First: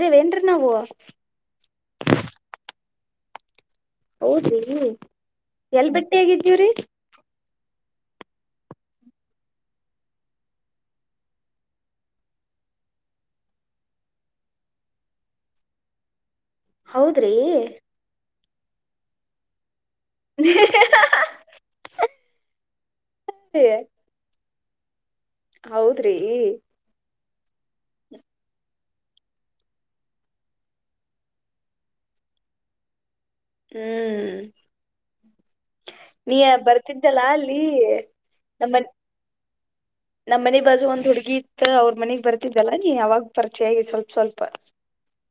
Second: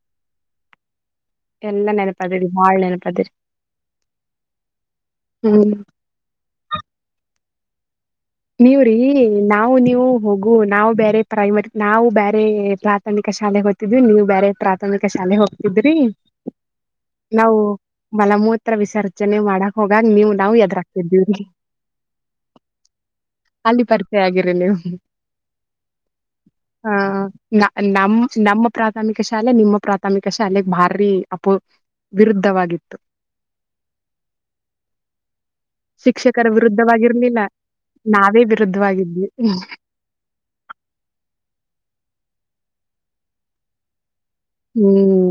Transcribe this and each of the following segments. ರೀ ವೆಂಟ್ರಾವು ಎಲ್ಲ ನೆನಪಾದರೀ ಬಾಳ ನೆನಪಾದರೀ ಹೌದಿ ಎಲ್ ಭೇಟಿ ಹೇಗಿದ್ದೀವ್ರಿ ನೀವ್ರೀ ನಾವು ನೀವು ಹೋಗು ನಾವು ಬೇರೆ ಪ್ರೈಮರಿ ನಾವು ಬೇರೆ ಪ್ರಾಥಮಿಕ ಶಾಲೆ ಹೋಗ್ತಿದ್ವಿ ನೀವು ಬೇರೆ ಪ್ರಾಥಮಿಕ ಶಾಲೆ ಹೋಗ್ತಿದ್ರಿ ಹೌದ್ರಿ ನಾವು ಮಲಮೂತ್ರ ಹತ್ರ ವಿಸರ್ಜನೆ ಮಾಡಕ್ ಹೋಗಾಗ ನೀವು ನಾವು ಎದ್ರಾಗ್ತಿದ್ದೀವಿ ಅಲ್ಲಿ ಪರಿಚಯಾ ಆಗಿದ್ದು ನೀವು ಹೌದ್ರಿ ನಮ್ಮ್ ನಮ್ಮ ಪ್ರಾಥಮಿಕ ಶಾಲೆ ನಿಮ್ಮ ಪ್ರಾಥಮಿಕ ಶಾಲೆೆಗೆ ಭಾರಿ ಅಪ ವಿರುದ್ಧವಾಗಿತ್ತು ಹ್ಮ್ ನೀ ಶಿಕ್ಷಕರ ಬರ್ತಿದ್ದಲಾ ವಿರುದ್ಧವಾಗಿರ್ಲಿಲ್ಲ ಅಲ್ಲಿ ನಾವೇ ನಮ್ಮನ್ ವಿರುದ್ಧವಾಗಿದ್ವಿ ನಮ್ನೆ ಬಜು ಒಂದ್ ಹುಡ್ಗಿ ಇತ್ತು ಅವ್ರ ಮನಗ್ ಬರ್ತ ಲ್ಲ ನೀ ಅವಾಗ ಪರಿಚಯಾಗಿ ಸ್ವಲ್ಪ ಸ್ವಲ್ಪ ಹ್ಮ್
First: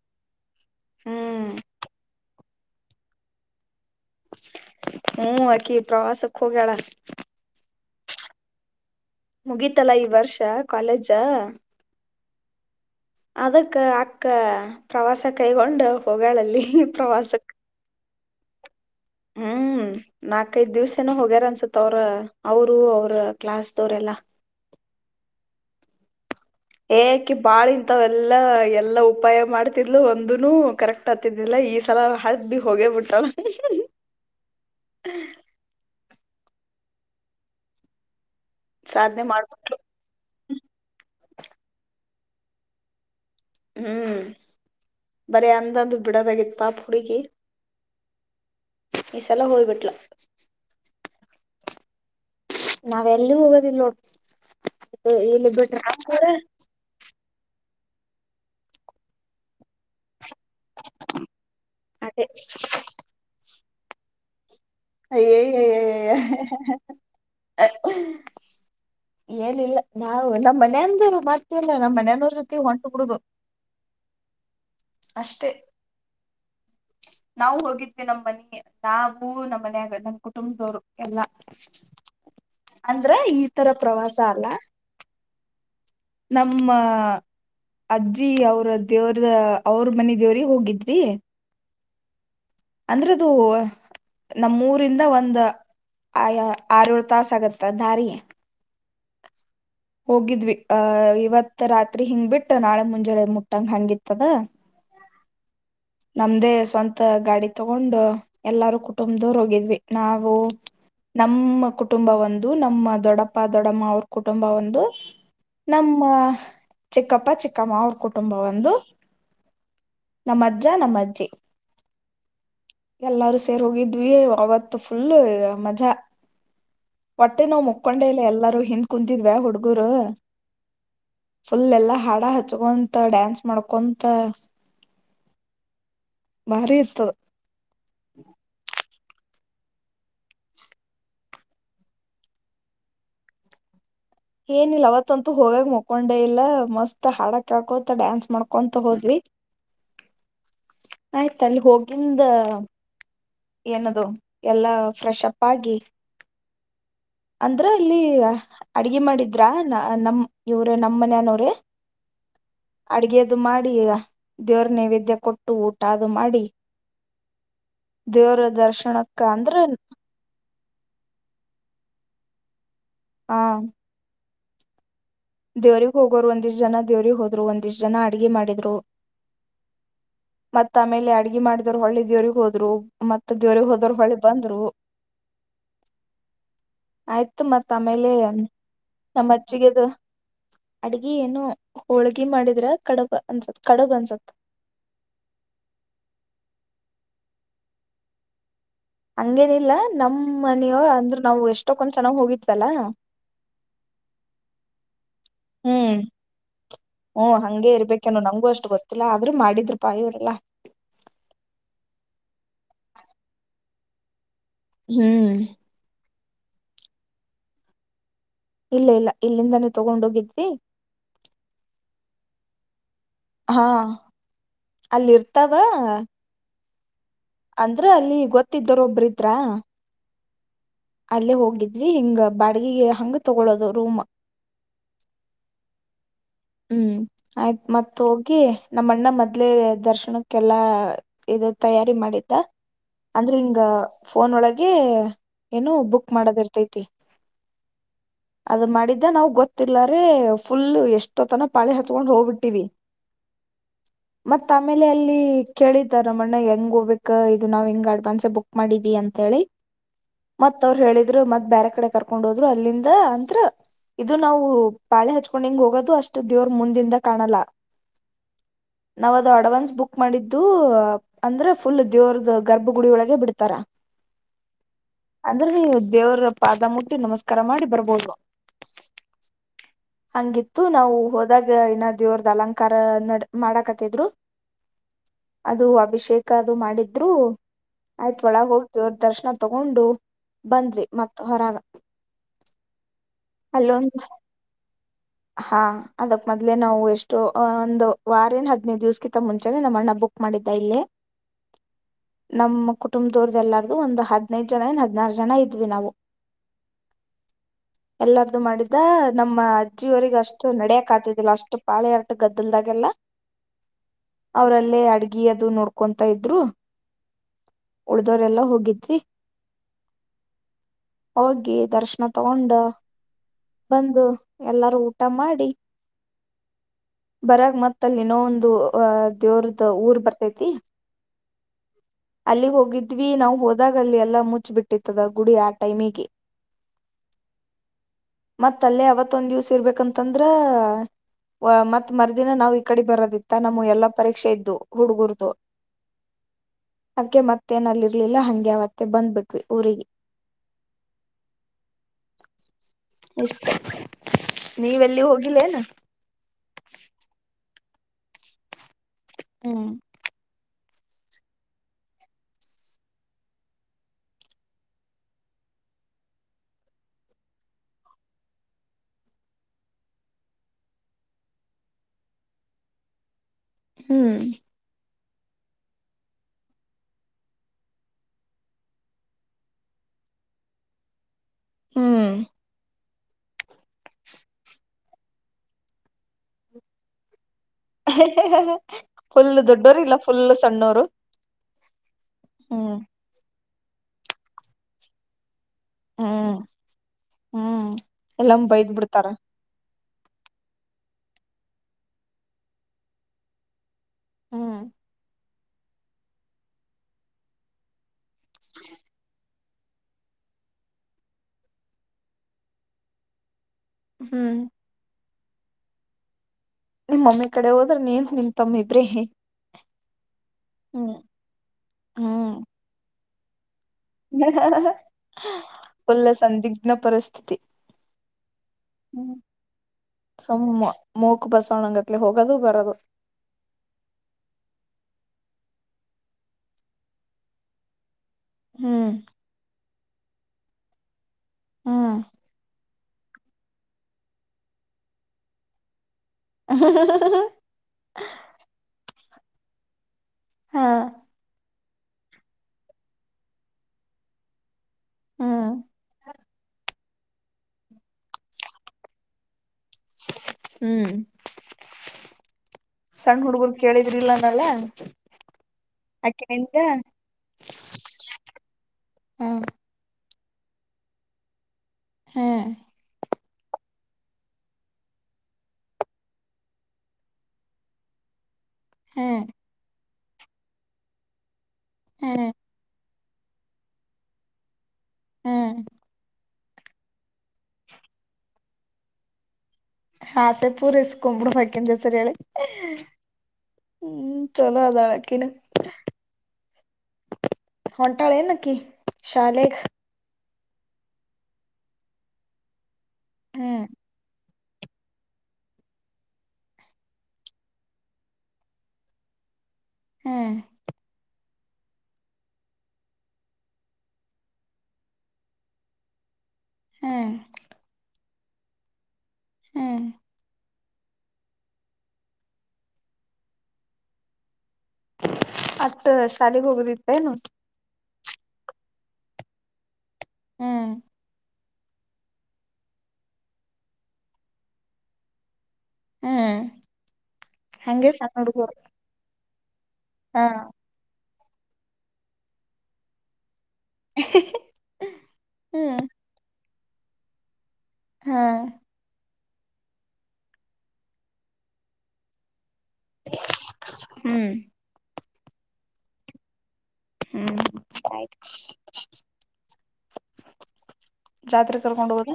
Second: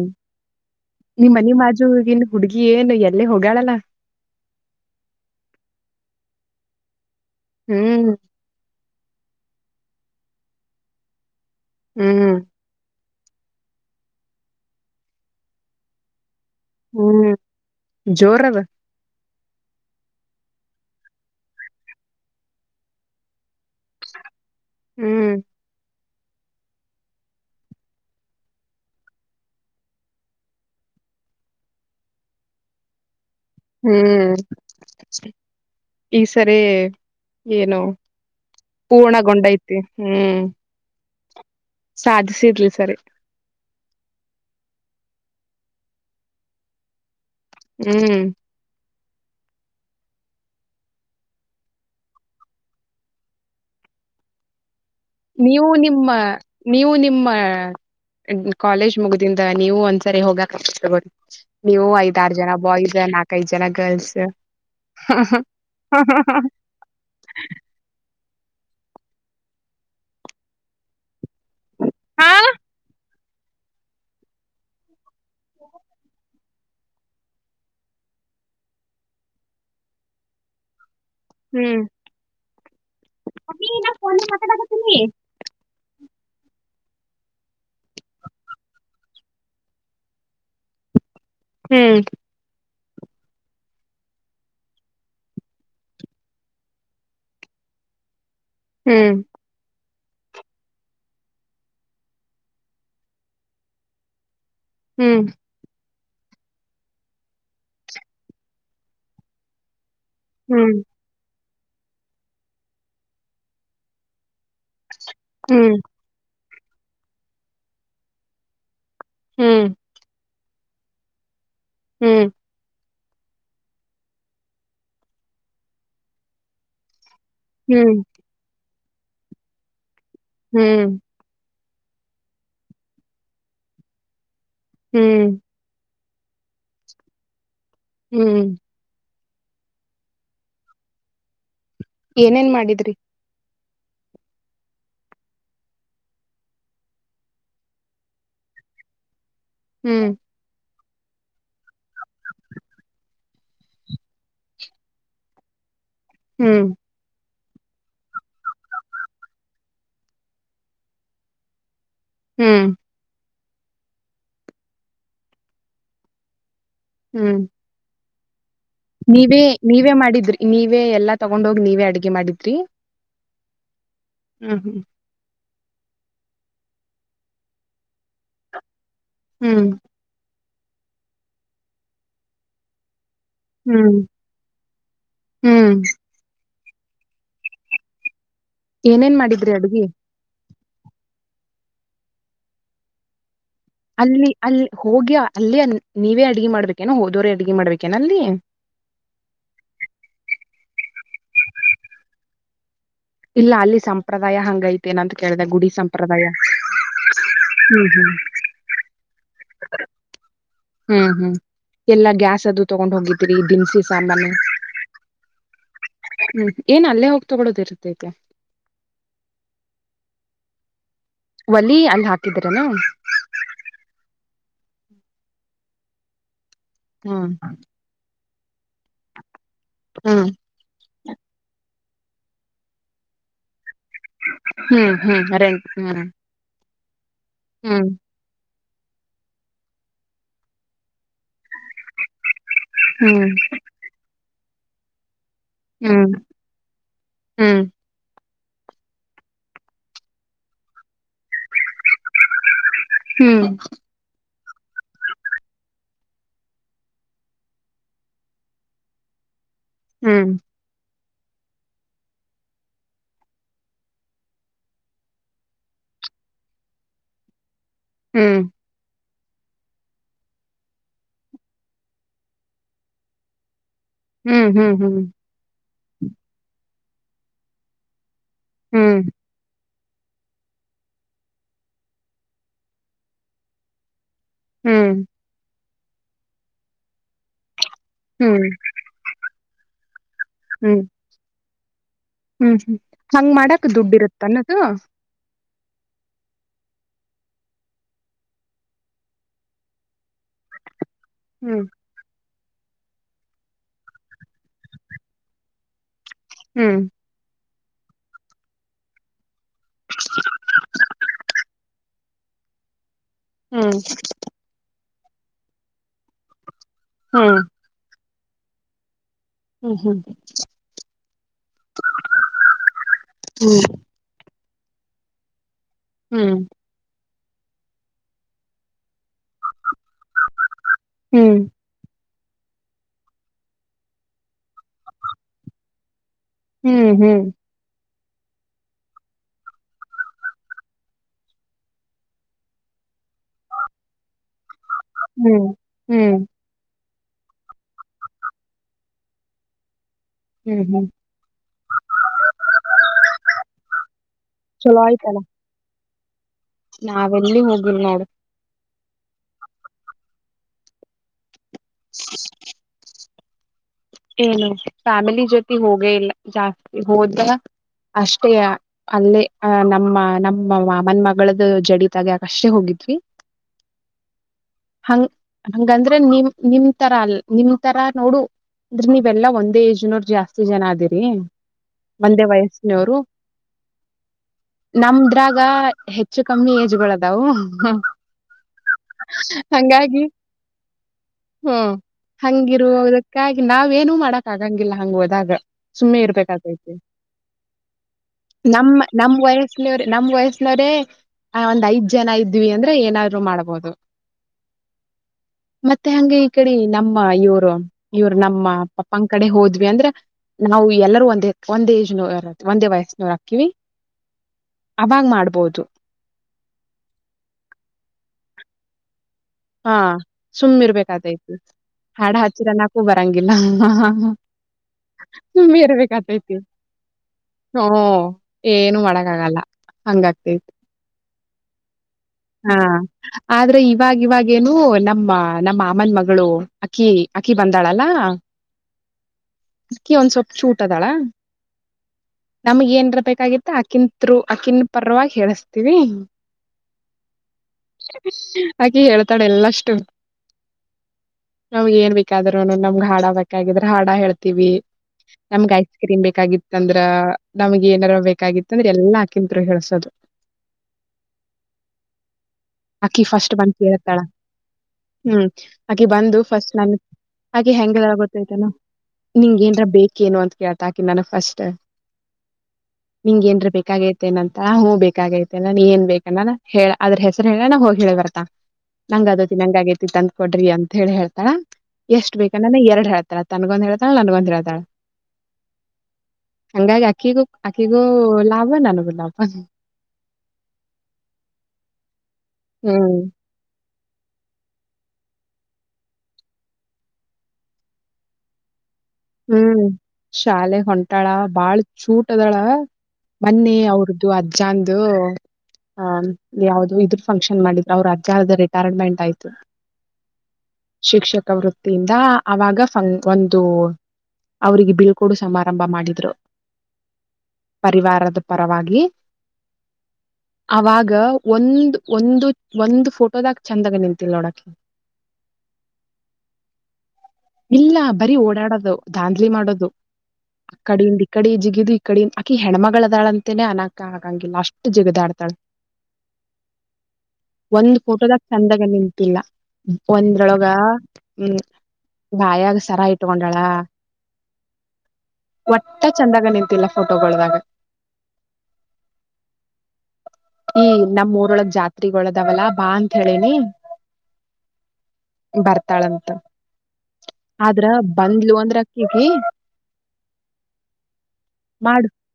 ನಿಮ್ಮ ಹ್ಮ್ ಮನೆ ಬಾಜು ಹುಡ್ಗಿ ಏನು ಎಲ್ಲೇ ಹೋಗಾಳಲ್ಲ ಹ ಹಾಕಿ ಪ್ರವಾಸಕ ಹೊಗ್ಯಾಳ ಹ್ಮ್ ಮುಗೀತಲ್ಲಾ ಈ ವರ್ಷ ಕಾಲೇಜ ಹ್ಮ್ ಅದಕ್ಕ ಅಕ್ಕ ಪ್ರವಾಸ ಕೈಗೊಂಡ ಹೋಗಳ್ ಅಲ್ಲಿ ಹ್ಮ್ ಪ್ರವಾಸಕ್ಕ ಜೋರದ ಹ್ಮ್ ನಾಕೈದ್ ದಿವ್ಸ ಏನ ಹೋಗ್ಯಾರ ಅನ್ಸತ್ ಅವ್ರ ಅವರು ಅವ್ರ ಕ್ಲಾಸ್ದವ್ರೆಲ್ಲಾ ಹ್ಮ್ ಏಕಿ ಬಾಳ ಇಂತಾವ ಎಲ್ಲಾ ಎಲ್ಲಾ ಉಪಾಯ ಮಾಡ್ತಿದ್ಲು ಒಂದನು ಕರೆಕ್ಟ್ ಆತಿದಿಲ್ಲ ಈ ಸಲ ಹದ್ ಬಿ ಹೋಗೇ ಬಿಟ್ಟಾಳ ಹ್ಮ್ ಈಸಲಿ ಸರಿ ಏನು ಸಾಧನೆ ಮಾಡ್ಬಿಟ್ಲು ಪೂರ್ಣಗೊಂಡೈತಿ ಹ್ಮ್ ಸಾಧಿಸಿರ್ಲಿ ಸರಿ ಹ್ಮ್ ಬರಿ ಅಂದಂದು ಬಿಡದಾಗಿತ್ ಪಾ ಹುಡುಗಿ ಹ್ಮ್ ಈ ಸಲ ಹೋಯ್ಬಿಟ್ಲು ನಾವೆಲ್ಲಿಗೂ ಹೋಗೋದಿಲ್ ನೋಡ್ ಇಲ್ಲಿ ನೀವು ಬಿಟ್ರ ನಿಮ್ಮ ನಮ್ಕೂರ ನೀವು ನಿಮ್ಮ ಆ ಕಾಲೇಜ್ ಮುಗ್ದಿಂದ ನೀವು ಒಂದ್ಸರಿ ಹೋಗಕ್ [unintelligible] ನೀವು ಅದೇ ಐದಾರ್ ಜನ ಬಾಯ್ಸ ನಾಕೈದ್ ಜ ಜನ ಗರ್ಲ್ಸು ಅಯ್ಯಯ್ಯಯ್ಯಯ್ಯ [unintelligible] ಏನಿಲ್ಲ ನಾವು ನಮ್ಮ್ ಮನ್ಯಾಂದರು ಮಾಡ್ತೀವಲ್ಲ ನಮ್ಮ್ ಹಾ ಮನ್ಯಾನೋರ್ ಜೊತೆ ಹೊಂಟ ಬಿಡದು ಅಷ್ಟೇ ನಾವು ಹೋಗಿದ್ವಿ ನಮ್ ಮನಿಗೆ ನಾವು ನಮ್ಮ್ ಮನ್ಯಾಗ ನಮ್ ಕುಟುಂಬ್ದೋರು ಎಲ್ಲ ಹ್ಮ್ ಅಂದ್ರೆ ಈ ಹ್ಮ್ ತರ ಪ್ರವಾಸ ಅಲ್ಲ ನಮ್ಮ ಅಜ್ಜಿ ಅವ್ರ ದೇವ್ರದ ಅವ್ರ್ ಮನಿ ದೇವ್ರಿಗ್ ಹೋಗಿದ್ವಿ ಹ್ಮ್ ಅಂದ್ರೆ ಅದು ನಮ್ಮೂರಿಂದ ಒಂದ ಆ ಯ ಆರ್ಯೋಳ್ ತಾಸ್ ಆಗತ್ತ ದಾರಿ ಹ್ಮ್ ಹೋಗಿದ್ವಿ ಆ ಇವತ್ ರಾತ್ರಿ ಹಿಂಗ್ ಬಿಟ್ ನಾಳೆ ಮುಂಜಳೆ ಮುಟ್ಟಂಗ್ ಹಂಗಿತ್ತದ ಹ್ಮ್ ನಮ್ದೇ ಸ್ವಂತ ಗಾಡಿ ತಗೊಂಡು ಎಲ್ಲಾರೂ ಕುಟುಂಬ್ದೋರ್ ಹೋಗಿದ್ವಿ ನಾವು ನಮ್ಮ ಕುಟುಂಬ ಒಂದು ನಮ್ಮ ದೊಡ್ಡಪ್ಪ ದೊಡಮ್ಮ ಅವ್ರ್ ಕುಟ್ ಟುಂಬ ಒಂದು ಹ್ಮ್ ನಮ್ಮ ಚಿಕ್ಕಪ್ಪ ಚಿಕ್ಕಮ್ಮ ಅವ್ರ್ ಕುಟುಂಬ ಒಂದು ಹ್ಮ್ ನಮ್ಮದ್ ಜ್ಜಾ ನಮ್ ಅಜ್ಜಿ ಹ್ಮ್ ಎಲ್ಲಾರು ಸೇರ್ ಹೋಗಿದ್ವಿ ಅವತ್ತು ಫುಲ್ ಮಜಾ ಹೊಟ್ಟೆ ನೋವು ಮುಕ್ಕೊಂಡೆ ಇಲ್ಲ ಎಲ್ಲರೂ ಹಿಂದ್ ಕುಂತಿದ್ವ ಹುಡುಗುರು ಹ್ಮ್ ಫುಲ್ ಎಲ್ಲಾ ಹಾಡ ಹಚ್ಕೊಂತ ಡ್ಯಾನ್ಸ್ ಮಾಡ್ಕೊಂತ ಹ್ಮ್ ಭಾರಿ ಇರ್ತದ್ ಹ್ಮ್ ಏನೇನ್ ಮಾಡಿದ್ರಿ ಏನಿಲ್ಲ ಅವತ್ತಂತೂ ಹೋಗಾಗ್ ಮಕ್ಕೊಂಡೆ ಇಲ್ಲ ಮಸ್ತ್ ಹಾಡಕ್ ಕ್ಯಾಳ್ಕೋತ ಡ್ಯಾನ್ಸ್ ಮಾಡ್ಕೊಂತ ಹೋದ್ವಿ ಹ್ಮ್ ಆಯ್ತ್ ಅಲ್ಲಿ ಹೋಗಿಂದ ಏನದು ಎಲ್ಲಾ ಫ್ರೆಶ್ ಅಪ್ ಆಗಿ ಹ್ಮ್ ಅಂದ್ರ ಇಲ್ಲಿ ಅಡಗೆ ಮಾಡಿದ್ರಾ ನಮ ಇವ್ರ ನಮ್ಮ್ ಮನೇಯನವ್ರ ಹ್ಮ್ ಅದು ಮಾಡಿ ದೇವ್ರಗೆ ನೈವೇದ್ಯ ಕೊಟ್ಟು ಊಟ ಅದು ಮಾಡಿ ಹ್ಮ್ ದೇವರ ನೀವೇ ನೀವೇ ಮಾಡಿದ್ರಿ. ನೀವೇ ಎಲ್ಲಾ ತಗೊಂಡೋಗಿ ನೀವೇ ಅಡ್ಗೆ ಮಾಡಿದ್ರಿ. ಹಾ. ಹ್ಮ್ ಹ್ಮ್. ದೇವ್ರಗ್ ಹೋಗೋರು ಒಂದಿಷ್ಟು ಜನ ದೇವ್ರರಿಗೆ ಹೋದ್ರು ಒಂದಿಷ್ಟ ಜನ ಅಡಗೆ ಮಾಡಿದ್ರು. ಹ್ಮ್. ಮತ್ ಆಮೇಲೆ ಅಡ್ಗೆ ಮಾಡಿದವರು ಹೊಳ್ಳಿ ದೇವ್ರಿಗ ಹೋದ್ರು. ಮತ್ತೆ ದೇವ್ರಿಗೆ ಹ್ಮ್ ಹೋದರು ಹೊಳ್ಳಿ ಬಂದ್ರು. ಹ್ಮ್ ಆಯ್ತು ಮತ್ ಆಮೇಲೆ. ಏನೇನ್ ನಮ್ಮ್ ಮಾಡಿದ್ರಿ ಅಡಿಗಿ. ಅಜ್ಜಿಗೆದು ಅಡ್ಗಿ ಏನು ಹೋಳ್ಗಿ ಮಾಡಿದ್ರ ಕಡಬ ಅನ್ಸುತ್ತ. ಅಲ್ಲಿ ಅಲ್ಲಿ ಹೋಗಿ ಅಲ್ಲಿ ನೀವೇ ಅಡ್ಗೆ ಮಾಡ್ಬೇ ಏನೋ ಹೋದೋರೆ ಅಡ್ಗೆ ಮಾಡ್ಬೇಕೇನ ಅಲ್ಲಿ. ಹಂಗೇನಿಲ್ಲ ನಮ್ಮ್ ಮನೆಯ ಅಂದ್ರ ನಾವು ಎಷ್ಟೊಕ್ಕೊಂದ ಚೆನಾ ಹೋಗಿದ್ವಲ್ಲಾ. ಇಲ್ಲ ಅಲ್ಲಿ ಸಂಪ್ರದಾಯ ಹಂಗೈತೆ ಏನಂತ ಕೇಳಿದೆ ಗುಡಿ ಹ್ಮ್ ಸಂಪ್ರದಾಯ ಹ್ಮ್ ಹಂಗೆ ಹ್ಮ ಹ ಇರ್ಬೇಕೇನೋ ನಂಗೂ ಅಷ್ಟು ಗೊತ್ತಿಲ್ಲ ಆದ್ರೂ ಮಾಡಿದ್ರಪಾ ಇವ್ರೆಲ್ಲಾ ಹ್ಮ್ ಹ್ಮ್ ಎಲ್ಲ ಗ್ಯಾಸ್. ದು ತಗೊಂಡ್ ಹೋಗಿದೀರಿ ದಿನ್ಸಿ ಸಾಮಾನು. ಹ್ಮ್. ಹ್ಮ್ ಏನ್ ಅಲ್ಲೇ ಹೋಗ್ ತೊಗೊಳ್ಳೋದಿರುತ್ತ [unintelligible] ಇಲ್ಲ ಇಲ್ಲ ಇಲ್ಲಿಂದಾನೇ ತಗೊಂಡೋಗಿದ್ವಿ. ಒಲಿ ಅಲ್ಲಿ ಹಾಕಿದ್ರೆನ. ಹಾ ಅಲ್ಲಿರ್ತಾವ. ಹ್ಮ್ ಅಂದ್ರೆ ಅಲ್ಲಿ ಗೊತ್ ತ್ತಿದ್ದರೊಬ್ಬ ಇದ್ರ. ಹ್ಮ್. ಅಲ್ಲೇ ಹೋಗಿದ್ವಿ ಹಿಂಗ ಬಾಡಿಗಿಗ ಹಂಗ ತಗೊಳೋದು. ರೂಮ್ ಹ್ಮ್ ಹ್ಮ್ ರೆಂಟ್. ಹ್ಮ ಹ್ಮ್ ಆಯ್ತ್ ಮತ್ ಹೋಗಿ. ನಮ್ಮ ಅಣ್ಣ ಮದ್ಲೇ ದರ್ಶನಕ್ಕೆಲ್ಲಾ ಇದು ತಯಾರಿ ಮಾಡಿ ದ ಹ್ಮ್ ಅಂದ್ರೆ ಹಿಂಗ. ಫೋನ್ ಒಳಗೆ. ಏನೋ ಬುಕ್ ಹ್ಮ್ ಮಾಡೋದ ಇರ್ತೈತಿ. ಹ್ಮ್ ಅದ್ ಮಾಡಿದ್ದ ನಾವ್ ಗೊತ್ತಿರ್ಲ್ಲಾರ ಫುಲ್ ಎಷ್ಟ ಷ್ಟೋ ತನ ಪಾಳಿ ಹತ್ಕೊಂಡ್ ಹೋಗ್ಬಿಟ್ಟೀವಿ. ಹ್ಮ್ ಮತ್ತ ಆಮೇಲೆ ಅಲ್ಲಿ ಕೇಳಿದ್ದಾರಮಣ್ಣ ಹೆಂಗ್ ಹೋಗ್ಬೇಕ ಇದು ನಾವ್ ಹಿಂಗ ಅಡ್ವಾನ್ಸ ಬುಕ್ ಮಾಡಿದೀವಿ ಅಂತೇಳಿ. ಹ್ಮ್ ಮತ್ತ ಅವ್ರು ಹೇಳಿದ. ಇದ್ರ ಮತ್ತ ಬೇರೆ ಕಡೆ ಕರ್ಕೊಂಡ್ ಹೋದ್ರು ಅಲ್ಲಿಂದ ಅಂತ್ರ ಇದು ನಾವು ಪಾಳೆ ಹಚ್ಕೊಂಡ್ ಹಿಂಗ್ ಹೋಗೋದು ಅಷ್ಟ. ಅಷ್ಟು ದೇವ್ರ ಮುಂದಿಂದ ಕಾಣಲ್ಲ ಹ್ಮ್ ನಾವ್ ಅದು ಅಡ್ವಾನ್ಸ್ ಬುಕ್ ಮಾಡಿದ್ದು ಅಂದ್ರೆ ಫುಲ್ ದೇವ್ರದ ಗರ್ಭಗುಡಿ ಒಳಗೆ ಬಿಡ್ತಾರ. ಹ್ಮ್ ಹ್ಮ್ ಹ್ಮ್ ದೇವರು ಪಾದ ಮುಟ್ಟಿ ನಮಸ್ಕಾರ ಮಾಡಿ ಬರ್ಬೋದು. ಹ್ಮ್ ಹಂಗಿತ್ತು ನಾವು ಹೋದಾಗ ಇನ್ನ ದೇವ್ರದ ಅಲಂಕಾರ ನ ಮಾಡಕತ್ತಿದ್ರು. ಹ್ಮ್ ಅದು ಅಭಿಷೇಕ ಅದು ಮಾಡಿದ್ರು. ಆಯ್ತ ಒಳಗ ಹ್ಮ್ ಹೋಗಿ ದೇವ್ರ ದರ್ಶನ ತಗೊಂಡು ಬಂದ್ವಿ ಮತ್ ಹೊರಗ. ಹ್ಮ್ ಹ್ಮ್ ಹಂಗ್ ಮಾಡಾಕ್ ದುಡ್ಡು ಅಲ್ಲೊಂದ್ ಇರುತ್ತ ಎನ್ ಅನ್ನದು. ಹಾ ಅದಕ್ ಮದ್ಲೆ ನಾವು ಎಷ್ಟೋ ಒಂದು ವಾರ ಏನ್ ಹದ್ನೈದು ದಿವ್ಸಕಿಂತ ಮುಂಚೆ ನಮ್ಮ ಅಣ್ಣ ಬುಕ್. ಮಾಡಿದ್ದಾ ಇಲ್ಲೇ. ಹ್ಮ್ ನಮ್ಮ ಕುಟುಂಬದವ್ರ್ದ ಎಲ್ಲಾರ್ದು ಒಂದು ಹೆಡ್ನೈಡು ಜನ ಏನ ಹದ್ನಾರು ಜನ ಇದ್ವಿ ನಾವು. ಹ್ಮ್ ಎಲ್ಲಾರ್ದು ಮಾಡಿದ್ದ ನಮ್ಮ. ಅಜ್ಜಿಯವರಿಗ ಅಷ್ಟು ನಡೆಯಾಕ್ ಅತಿದಿಲ್ಲ ಅಷ್ಟು ಪಾಳೆ ಅಲ್ಲಿ. ಗದ್ದಲ್ದಾಗೆಲ್ಲ. ಹ್ಮ್ ಅವ್ರಲ್ಲೇ ಅಡಗಿ. ಅಡಗಿ ಅದು ನೋಡ್ಕೊಂತಾ ಇದ್ರು. ಹ್ಮ ಉಳ್ದವರೆಲ್ಲಾ ಹೋಗಿದ್ವಿ ಹ್ಮ್ ಹೋಗಿ ದರ್ಶನ ತಗೊಂಡ ಬಂದು. ಎಲ್ಲಾರು ಊಟ ಮಾಡಿ. ಹ್ಮ್ ಬರಾಗ ಮತ್ತಲ್ಲಿ ಇನ್ನ ಒಂದು ಅ ದೇವ್ರ್ದ ಊರ್ ಬರ್ತೈತಿ. ಅಲ್ಲಿ ಹೋಗಿದ್ವಿ ನಾವು ಹೋದಾಗ ಅಲ್ಲಿ ಎಲ್ಲ ಮುಚ್ಬಿಟ್ಟಿತ್ತದ ಗುಡಿ ಆ ಟೈಮಿಗೆ. ಹ್ಮ್ ಹ್ಮ್ ಮತ್ತಲ್ಲೇ ಅವತ್ತು ಇತ್ತೊಂದ್ ದಿವ್ಸ ಇರ್ಬೇಕಂತಂದ್ರ ಮತ್ ಮರ್ದಿನ ನಾವ್ ಇ ಕಡೆ ಬರೋದಿತ್ತ ನಮ್ ಎಲ್ಲಾ ಪರೀಕ್ಷೆ ಇದ್ದು. ಹುಡುಗುರ್ದು ಹ್ಮ್ ಹ್ಮ್ ಅದ್ಕೆ ಮತ್ತೇನಲ್ಲಿರ್ಲಿಲ್ಲ ಹಂಗೆ ಅವತ್ತೆ ಬಂದ್ಬಿಟ್ವಿ ಊರಿಗೆ. ಹ್ಮ್ ಹ್ಮ್ ಎಷ್ಟ ನೀವ ಎಲ್ಲಿ ಹೋಗಿಲ್ಲೆನ. ನಾವ ಎಲ್ಲಿ ಹೋಗಿಲ್ ನೋಡ. ಹ್ಮ್ [unintelligible] ಏನು ಫ್ಯಾಮಿಲಿ ಜೊತೆ ಹೋಗೇ ಇಲ್ಲ ಜಾಸ್ತಿ ಹೋದ ಅಷ್ಟೇ ಅಲ್ಲೇ ಅ ನಮ್ಮ ನಮ್ಮ ಮಾಮನ್ ಮಗಳ್ದ ಜಡಿ ತಗ್ಯಾಕಷ್ಟೇ ಹೋಗಿದ್ವಿ. ಹ್ಮ್ ಹಂಗ ಹಂಗಂದ್ರೆ ನಿಮ ನಿಮ ತರ ಅಲ್ ನಿಮ ತರ ನೋಡು ಅಂದ್ರ ನೀವೆಲ್ಲಾ ಒಂದೇ ಏಜ್ನೋರ್ ಜಾಸ್ತಿ ಜನ ಅದಿರಿ. ಹ್ಮ್ ಒಂದೇ ವಯಸ್ಸಿನವರು. ನಮ್ದ್ರಾಗ ಹೆಚ್ಚು ಕಮ್ಮಿ ಏಜಗೋಳ್ ಅದಾವು. ಹೇ ಹೇ ಹೇ ಫುಲ್ ದೊಡ್ಡೋರು ಇಲ್ಲ ಹಂಗಾಗಿ ಫುಲ್ ಸಣ್ಣೋರು. ಹ್ಮ್ ಹ್ಮ್ ಹಂಗಿರುವುದಕ್ಕಾಗಿ ನಾವ ಏನು ಮಾಡಕ್ ಆಗಂಗಿಲ್ಲ ಹಂಗ ಹೋದಾಗ. ಸುಮ್ಮನೆ ಹ್ಮ್ ಇರ್ಬೇಕಕಾಕೈತಿ ಹ್ಮ್ ಎಲ್ಲಮ್ ಬೈದ್ ನಮ್ಮ ಬಿಡ್ತಾರ ನಮ ವಯಸ್ಸಿನವ್ರ ನಮ್ ವಯಸ್ಸನವ್ರೇ ಆ ಒಂದ್ ಐದ್ ಜನ ಇದ್ವಿ ಅಂದ್ರೆ ಏನಾದ್ರು ಮಾಡ್ಬೋದು. ಹ್ಮ್ ಮತ್ತೆ ಹಂಗೆ ಈ ಕಡೆ ನಮ್ಮ ಇವರು ಇವರು ನಮ್ಮ ಪಪ್ಪನ್ ಕಡೆ ಹೋದ್ ಅಂದ್ರೆ ನಾವು ಎಲ್ಲರೂ ಒಂದೇ ಒಂದ ಏಜ್ನ ಒಂದೇ ವಯಸ್ಸನವರ ಆಗ್ತೀವಿ. ಹ್ಮ್ ಮಾಡ್ಬೋದು. ನಿಮ್ಮ ಮಮ್ಮಿ ಕಡೆ ಹೋದ್ರೆ ನೀನ್ ನಿಮ್ ತಮ್ಮಿ ಇಬ್ರೇ ಹೇ ಹಾ ಸುಮ್ಮ್ ಇರ್ಬೇಕಾತೈತಿ ಹಾಡಾ ಹ್ಮ್ ಹಚ್ಚಿರ ಅನಾಕು ಬರ ತಂಗಿಲ್ಲಾ ಹ ಹ ಹ ಫುಲ್ ಇರ್ಬೇಕತೈತಿ ಸಂದಿಗ್ನ ಪರಿಸ್ಥಿತಿ ಹ ಏನು ಮಾಡಕ್ ಹ್ಮ್ ಆಗಲ್ಲ ಹಂಗ ಸುಮ್ ಆಗ್ತೈತಿ ಮೂಕ್ ಬಸವಣಂಗತ್ಲೆ ಹೋಗೋದು ಹಾ ಬರೋದು ಆದ್ರೆ ಇವಾಗ ಇವಾಗ [unintelligible] ನಮ್ಮ ಮಾಮನ್ ಮಗಳು ಅಕ್ಕಿ ಅಕ್ಕಿ ಬಂದಾಳಲ್ಲಾ ಹ್ಮ್ ಅಕಿ ಒಂದ ಸ್ವಲ್ಪ ಚೂಟದಾಳ. ಹ್ಮ್ ನಮಗೆನ ಬೇಕಾಗಿತ್ತ ಅಕಿನ್ತ್ರು ಅಕ್ಕಿನ ಪರವಾಗಿ ಹೇಳಿಸ್ತೀವಿ. ಅಕಿ ಹೇಳ್ ತಡೆ ಎಲ್ಲಷ್ಟು ಹಾ ನಮ್ಗ್ ಏನ್ ಬೇಕಾದ್ರು ನಮ್ಗ್ ಹಾಡಾ ಬೇಕಾಗಿದ್ರ ಹಾಡ ಹೇಳ್ತೀವಿ. ಹ್ಮ್ ನಮ್ಗ್ ಐಸ್ ಕ್ರೀಮ್ ಬೇಕಾಗಿತ್ತ ಅಂದ್ರ ನಮ್ಗೆ ಏನಾರ ಬೇಕಾಗಿತ್ತ ಅಂದ್ರ ಎಲ್ಲಾ ಅಕಿ [unintelligible] ಹ್ಮ್ ಅಕಿ ಸಣ್ಣ ಫಸ್ಟ್ ಬಂದ ಹುಡುಗರು ಕೇಳ್ತ್ ಕೇಳಿದ್ರಿಲ್ಲನಲ್ಲ ಹ್ಮ್ ಅಕಿ ಬಂದು ಫಸ್ಟ್ ಆಕಿನಿಂದ ನನ್ ಅಕಿ ಹೆಂಗ ಗೊತ್ತೈತೆನೋ ನಿಂಗ ಹ್ಮ್ ಏನ್ರ ಬೇಕ ಏನು ಅಂತ ಕೇಳ್ತ ಆಕಿ ನನಗ ಫಸ್ಟ್ ಹ್ಮ್ ನಿಂಗೆನ್ರಾ ಬೇಕಾಗೇ ತೆನಂತ ಹೂ ಬೇಕಾಗೈತೆೇ ಅನ್ನನ ಏನ್ ಬೇಕ ಅನ್ನನ ಹೇಳ ಅದ್ರ ಹೆಸರು ಹೇಳ ಅನ್ನನಾ ಹೋಗಿ ಹೇಳ್ ಬರ್ತಾಳ ನಂಗ್ ಹ್ಮ್ ಅದು ತಿನಂಗ ಆಗೇತಿ ತಂದ್ ಕೊಡ್ರಿ ಅಂತ ಹೇಳಿ ಹೇಳ್ತಳ ಎಷ್ಟು ಹ್ಮ್ ಬೇಕ ಅನ್ನನ ಎರಡ್ ಹೇಳ್ತಾಳ ತ ತನಗೊಂದು ಹೇಳ್ತಾಳ ನಂಗೊಂದ್ ಹೇಳ್ತಾಳ ಹ್ಮ್ ಹಂಗಾಗಿ ಆಕ್ಕಿಗೂ ಆಕಿಗೂ ಲಾಭ ನನಗೂ ಲಾಭ ಆಸೆ ಪೂರೈಸಗೊಂಡು ಬಿಡ್ಬೇಕು ಅಕಿನ್ ಹೆಸರ ಹೇಳಿ ಹ್ಮ್ ಹ್ಮ್ ಚಲೋ ಅದಾಳಕ್ಕಿನ ಹೊಂಟಾಳ ಏನಕಿ ಶಾಲೆಗ ಶಾಲೆಗ ಹೊಂಟಾಳ ಬಾಳ ಚೂಟ್ ಅದಾಳ ಮೊನ್ನೆ ಹ್ಮ್ ಅವ್ರದ್ದು ಅ ಅಜ್ಜಾಂದು ಆ ಯಾವ್ದ ಇದ್ರ ಫಂಕ್ಷನ್ ಮಾಡಿದ್ರ ಅವರು ಅಜ್ಜದ ರಿಟೈರ್ಮೆಂಟ್ ಆಯ್ತು ಹ್ಮ್ ಶಿಕ್ಷಕ ವೃತ್ತಿ ದಿಂದ ಅವಾಗ ಒಂದು ಅವ್ರಿಗೆ ಬೀಳ್ಕೊಡು ಸಮಾರಂಭ ಮಾಡಿದ್ರು ಹ್ಮ್ ಪರಿವಾರದ ಪರವಾಗಿ ಹ್ಮ್ ಅವಾಗ ಒಂದ್ ಒಂದು ಒಂದ್ ಫೋಟೋದಾಗ ಚಂದಾಗ ನಿಂತಿಲ್ಲ ನೋಡಕಿ ಅತ್ತ ಶಾಲಿಗೆ ಹೋಗದೀತ್ತ ಏನು ಬರಿ ಓಡಾಡೋದು ದಾಂಧ್ಲಿ ಮಾಡೋದು ಹ್ಮ್ ಕಡೆಯಿಂದ ಈ ಕಡೆ ಜಿಗ ಗದು ಈ ಕಡೆ ಆಕಿ ಹೆಣ್ಣ್ಮಗಳದಾಳ ಅಂತೇನೆ ಅನಕ್ಕ ಆಗಂಗಿಲ್ಲ ಅಷ್ಟು ಜಿಗದಾಡ್ತಾಳ ಹ್ಮ್ ಒಂದ ಹಂಗೆ ಸಣ್ಣ ಫೋಟೋದಾಗ ಹುಡುಗರು ಚಂದಗ ನಿಂತಿಲ್ಲ ಹಾ ಒಂದ್ರೊಳಗ ಹ್ಮ್ ಬಾಯಾಗ ಸರ ಇಟ್ಕೊಂಡಳ ಒಟ್ಟ ಹ್ಮ್ ಚಂದಗ ನಿಂತಿಲ್ಲ ಫೋಟೋಗಳ್ದಾಗ ಹಾ ಈ ನಮ್ಮೂರೊಳಗ ಜಾತ್ರೆಗಳದವಲ್ಲಾ ಬಾ ಅಂತ್ ಹೇಳೇನಿ ಹ್ಮ್ ಬರ್ತಾಳಂತ ಹ್ಮ್ ಆದ್ರ ಬಂದ್ಲು ಅಂದ್ರೆ [unintelligible] ಜಾತ್ರೆ ಮಾಡು ಕರ್ಕೊಂಡ್ ಹೋಗೋದ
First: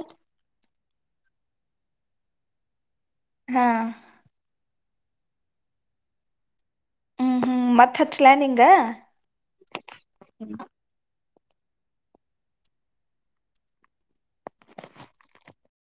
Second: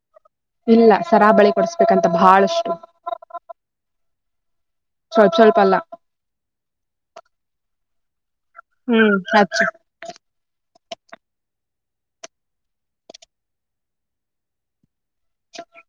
ಇಲ್ಲ ಸರಾ ಬಳಿ ಕೊಡಸ್ಬೇಕಂತ ಬಹಳಷ್ಟು. ಹಾ ಸ್ವಲ್ಪ ಸ್ವಲ್ಪ ಅಲ್ಲ. ಮಥ [unintelligible] ಕಲಾನಿಂಗ ಹ್ಮ್ ಹಚ್ಚ